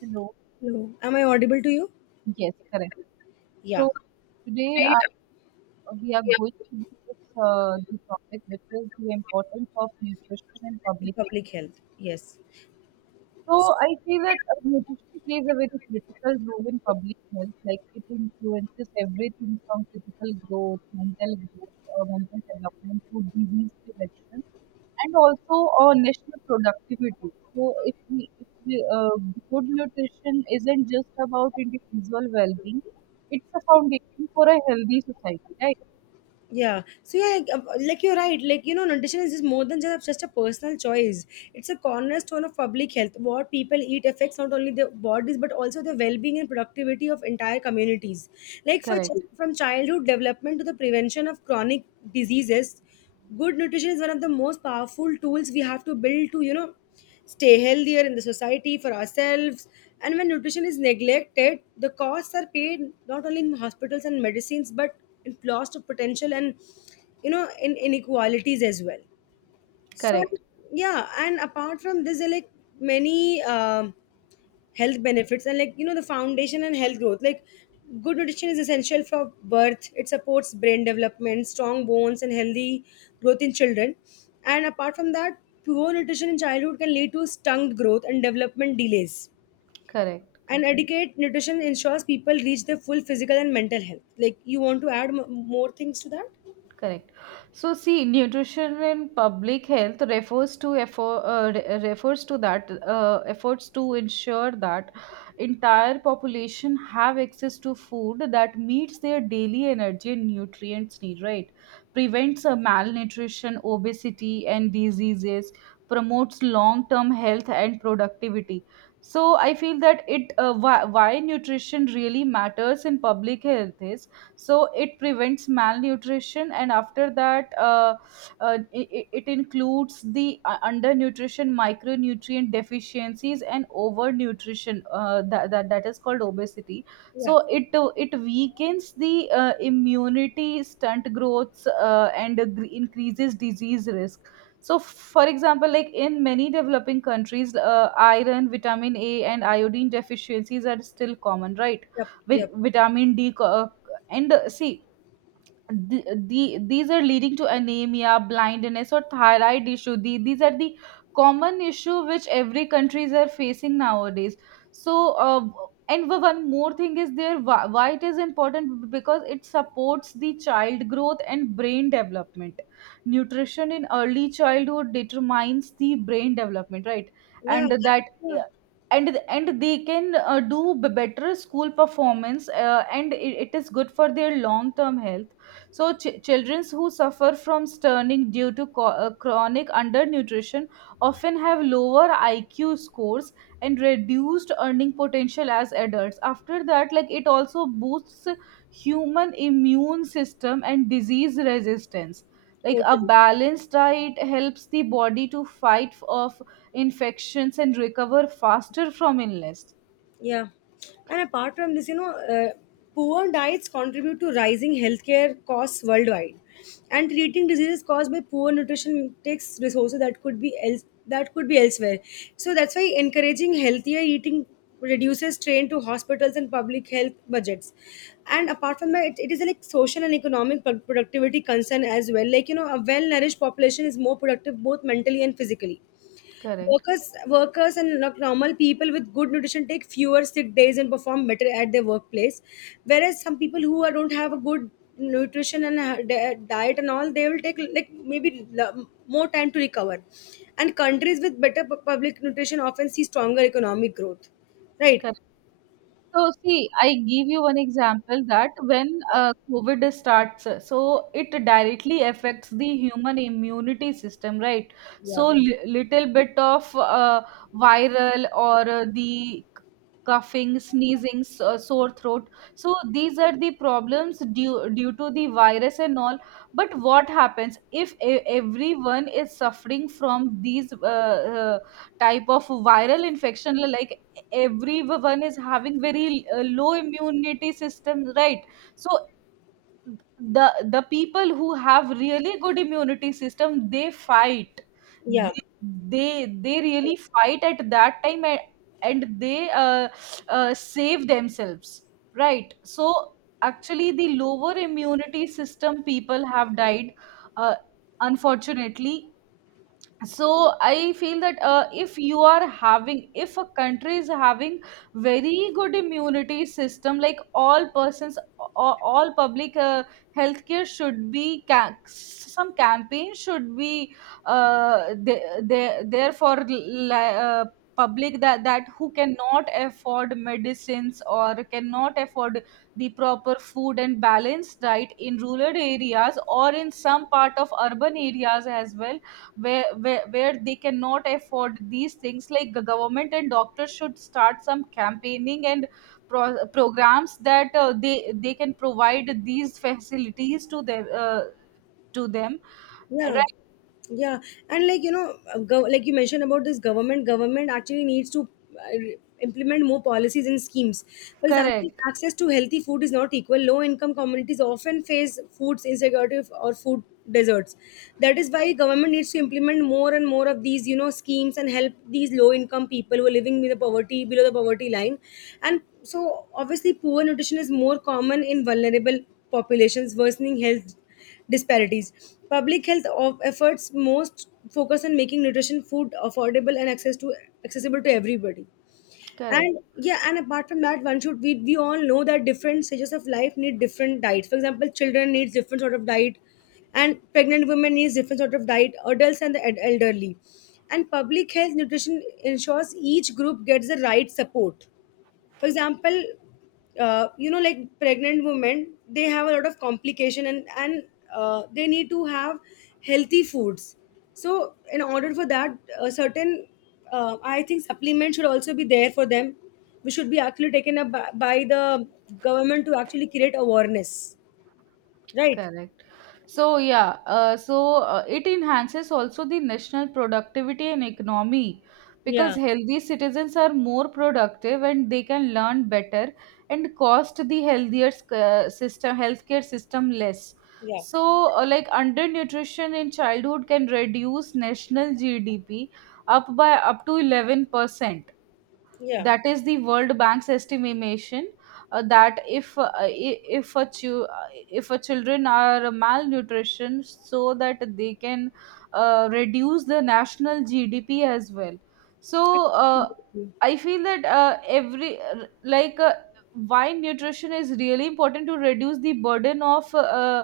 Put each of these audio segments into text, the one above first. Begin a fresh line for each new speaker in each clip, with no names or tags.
Hello.
Hello. Am I audible to you?
Yes, correct.
Yeah.
So today we are
Yeah.
going to discuss the topic, which is the importance of nutrition in public health.
Public health. Yes.
So I feel that nutrition plays a very critical role in public health. Like, it influences everything from physical growth, mental development, to disease prevention and also our national productivity. So if we good nutrition isn't just about individual well-being, it's a foundation for a healthy society, right?
Yeah. So yeah, like you're right. Nutrition is just more than just a personal choice. It's a cornerstone of public health. What people eat affects not only their bodies but also the well-being and productivity of entire communities. Like
Correct,
from childhood development to the prevention of chronic diseases, good nutrition is one of the most powerful tools we have to build to stay healthier in the society for ourselves. And when nutrition is neglected, the costs are paid not only in hospitals and medicines, but in loss of potential and in inequalities as well. So yeah, and apart from this, there are like many. Health benefits, and the foundation and health growth, like good nutrition is essential for birth. It supports brain development, strong bones and healthy growth in children. And apart from that, poor nutrition in childhood can lead to stunted growth and development delays,
correct,
and
correct.
adequate nutrition ensures people reach their full physical and mental health. Like you want to add more things to that?
Correct. So see, nutrition in public health refers to refers to that efforts to ensure that entire population have access to food that meets their daily energy and nutrients need. Right, prevents malnutrition, obesity, and diseases. Promotes long-term health and productivity. So I feel that why nutrition really matters in public health is, so it prevents malnutrition, and after it includes the undernutrition, micronutrient deficiencies, and overnutrition, that is called obesity.
Yeah.
So it weakens the immunity, stunt growths, and increases disease risk. So for example, like, in many developing countries, iron, vitamin A, and iodine deficiencies are still common, right?
Yep.
With
Yep.
vitamin D. And see, these are leading to anemia, blindness, or thyroid issue. These are the common issue which every countries are facing nowadays. So, and one more thing is there, why it is important, because it supports the child growth and brain development. Nutrition in early childhood determines the brain development, right?
Yeah,
And that,
yeah.
yeah, and they can better school performance, and it is good for their long term health. So, children who suffer from stunning due to chronic undernutrition often have lower IQ scores and reduced earning potential as adults. After that, like, it also boosts human immune system and disease resistance. Like a
Totally.
balanced diet helps the body to fight off infections and recover faster from illness.
Yeah. And apart from this, poor diets contribute to rising healthcare costs worldwide. And treating diseases caused by poor nutrition takes resources that could be else that could be elsewhere. So that's why encouraging healthier eating reduces strain to hospitals and public health budgets. And apart from that, it is a, like, social and economic productivity concern as well. A well nourished population is more productive both mentally and physically.
Correct.
Workers and normal people with good nutrition take fewer sick days and perform better at their workplace. Whereas some people who are, don't have a good nutrition and diet and all, they will take like maybe more time to recover. And countries with better public nutrition often see stronger economic growth. Right?
So see, I give you one example that when COVID starts, so it directly affects the human immunity system, right?
Yeah.
So little bit of viral, or the coughing, sneezing, sore throat. So these are the problems due to the virus and all. But what happens if everyone is suffering from these type of viral infection, like everyone is having very low immunity system, right? So the people who have really good immunity system, they fight,
Yeah.
they, they really fight at that time, and they save themselves, right? So actually the lower immunity system people have died, uh, unfortunately. So I feel that, if a country is having very good immunity system, like all persons, all public healthcare, should be some campaign should be there for public, that that who cannot afford medicines or cannot afford the proper food and balanced diet in rural areas, or in some part of urban areas as well, where, where they cannot afford these things, like the government and doctors should start some campaigning and programs that they can provide these facilities to them, to them.
Yeah.
Right,
Yeah. And like you mentioned about this, government actually needs to implement more policies and schemes. For example,
correct,
access to healthy food is not equal. Low income communities often face food insecurity or food deserts. That is why government needs to implement more and more of these, schemes, and help these low income people who are living with the poverty, below the poverty line. And so obviously poor nutrition is more common in vulnerable populations, worsening health disparities. Public health of efforts most focus on making nutrition food affordable and access to accessible to everybody.
correct.
And yeah, and apart from that, one should, we all know that different stages of life need different diets. For example, children needs different sort of diet, and pregnant women needs different sort of diet. Adults and the elderly, and public health nutrition ensures each group gets the right support. For example, like pregnant women, they have a lot of complication, and they need to have healthy foods. So in order for that, a certain, I think, supplement should also be there for them, which should be actually taken up by, the government, to actually create awareness. Right?
Correct. So yeah, it enhances also the national productivity and economy, because
Yeah.
healthy citizens are more productive and they can learn better, and cost the healthier sc- system healthcare system less.
Yeah.
So like undernutrition in childhood can reduce national GDP up by up to 11%.
Yeah.
That is the world bank's estimation, that if if a if a children are malnutrition, so that they can reduce the national GDP as well. So
I
uh, I feel that every like why nutrition is really important to reduce the burden of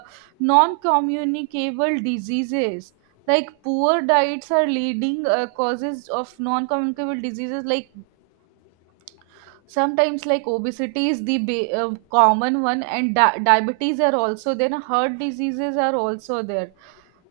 non-communicable diseases. Like, poor diets are leading causes of non-communicable diseases. Like sometimes, like, obesity is the common one, and diabetes are also there, heart diseases are also there.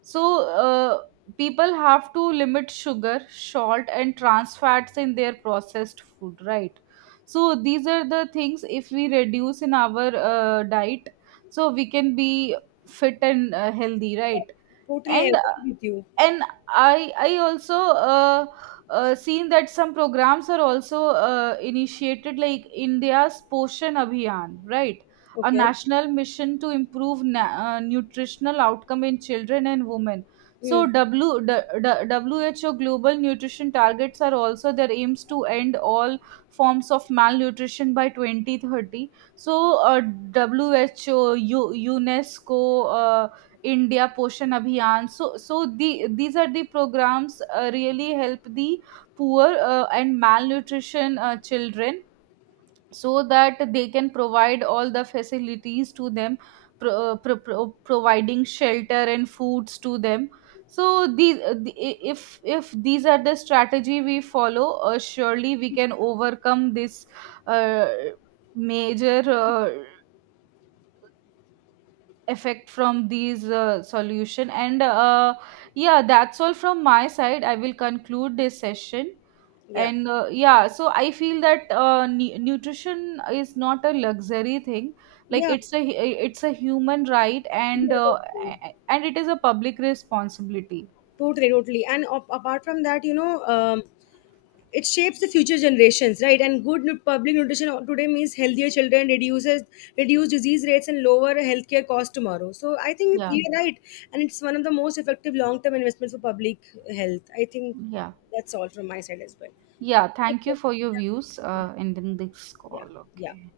So people have to limit sugar, salt, and trans fats in their processed food, right? So these are the things, if we reduce in our diet, so we can be fit and healthy, right?
totally I
and
agree with you.
and I also uh, seen that some programs are also initiated, like India's Poshan Abhiyan, right? A
Okay.
national mission to improve nutritional outcome in children and women. So,
Mm.
w d- d- who global nutrition targets are also their aims to end all forms of malnutrition by 2030. So uh, WHO, UNESCO, uh, India Poshan Abhiyan. So these are the programs really help the poor and malnutrition children, so that they can provide all the facilities to them, providing shelter and foods to them. So these, if these are the strategy we follow, surely we can overcome this uh, major effect from these solution. And yeah, that's all from my side, I will conclude this session.
Yeah.
And yeah, so I feel that nutrition is not a luxury thing, like
Yeah.
it's a, it's a human right, and
Yeah. Okay.
and it is a public responsibility.
Totally, totally. And apart from that, it shapes the future generations, right? And good public nutrition today means healthier children, reduce disease rates and lower healthcare costs tomorrow. So I think
Yeah,
you're right, and it's one of the most effective long-term investments for public health. I think
yeah.
that's all from my side as well.
Yeah, thank you
Okay.
for your views
Yeah.
in this
Yeah.
call.
Yeah.
Okay.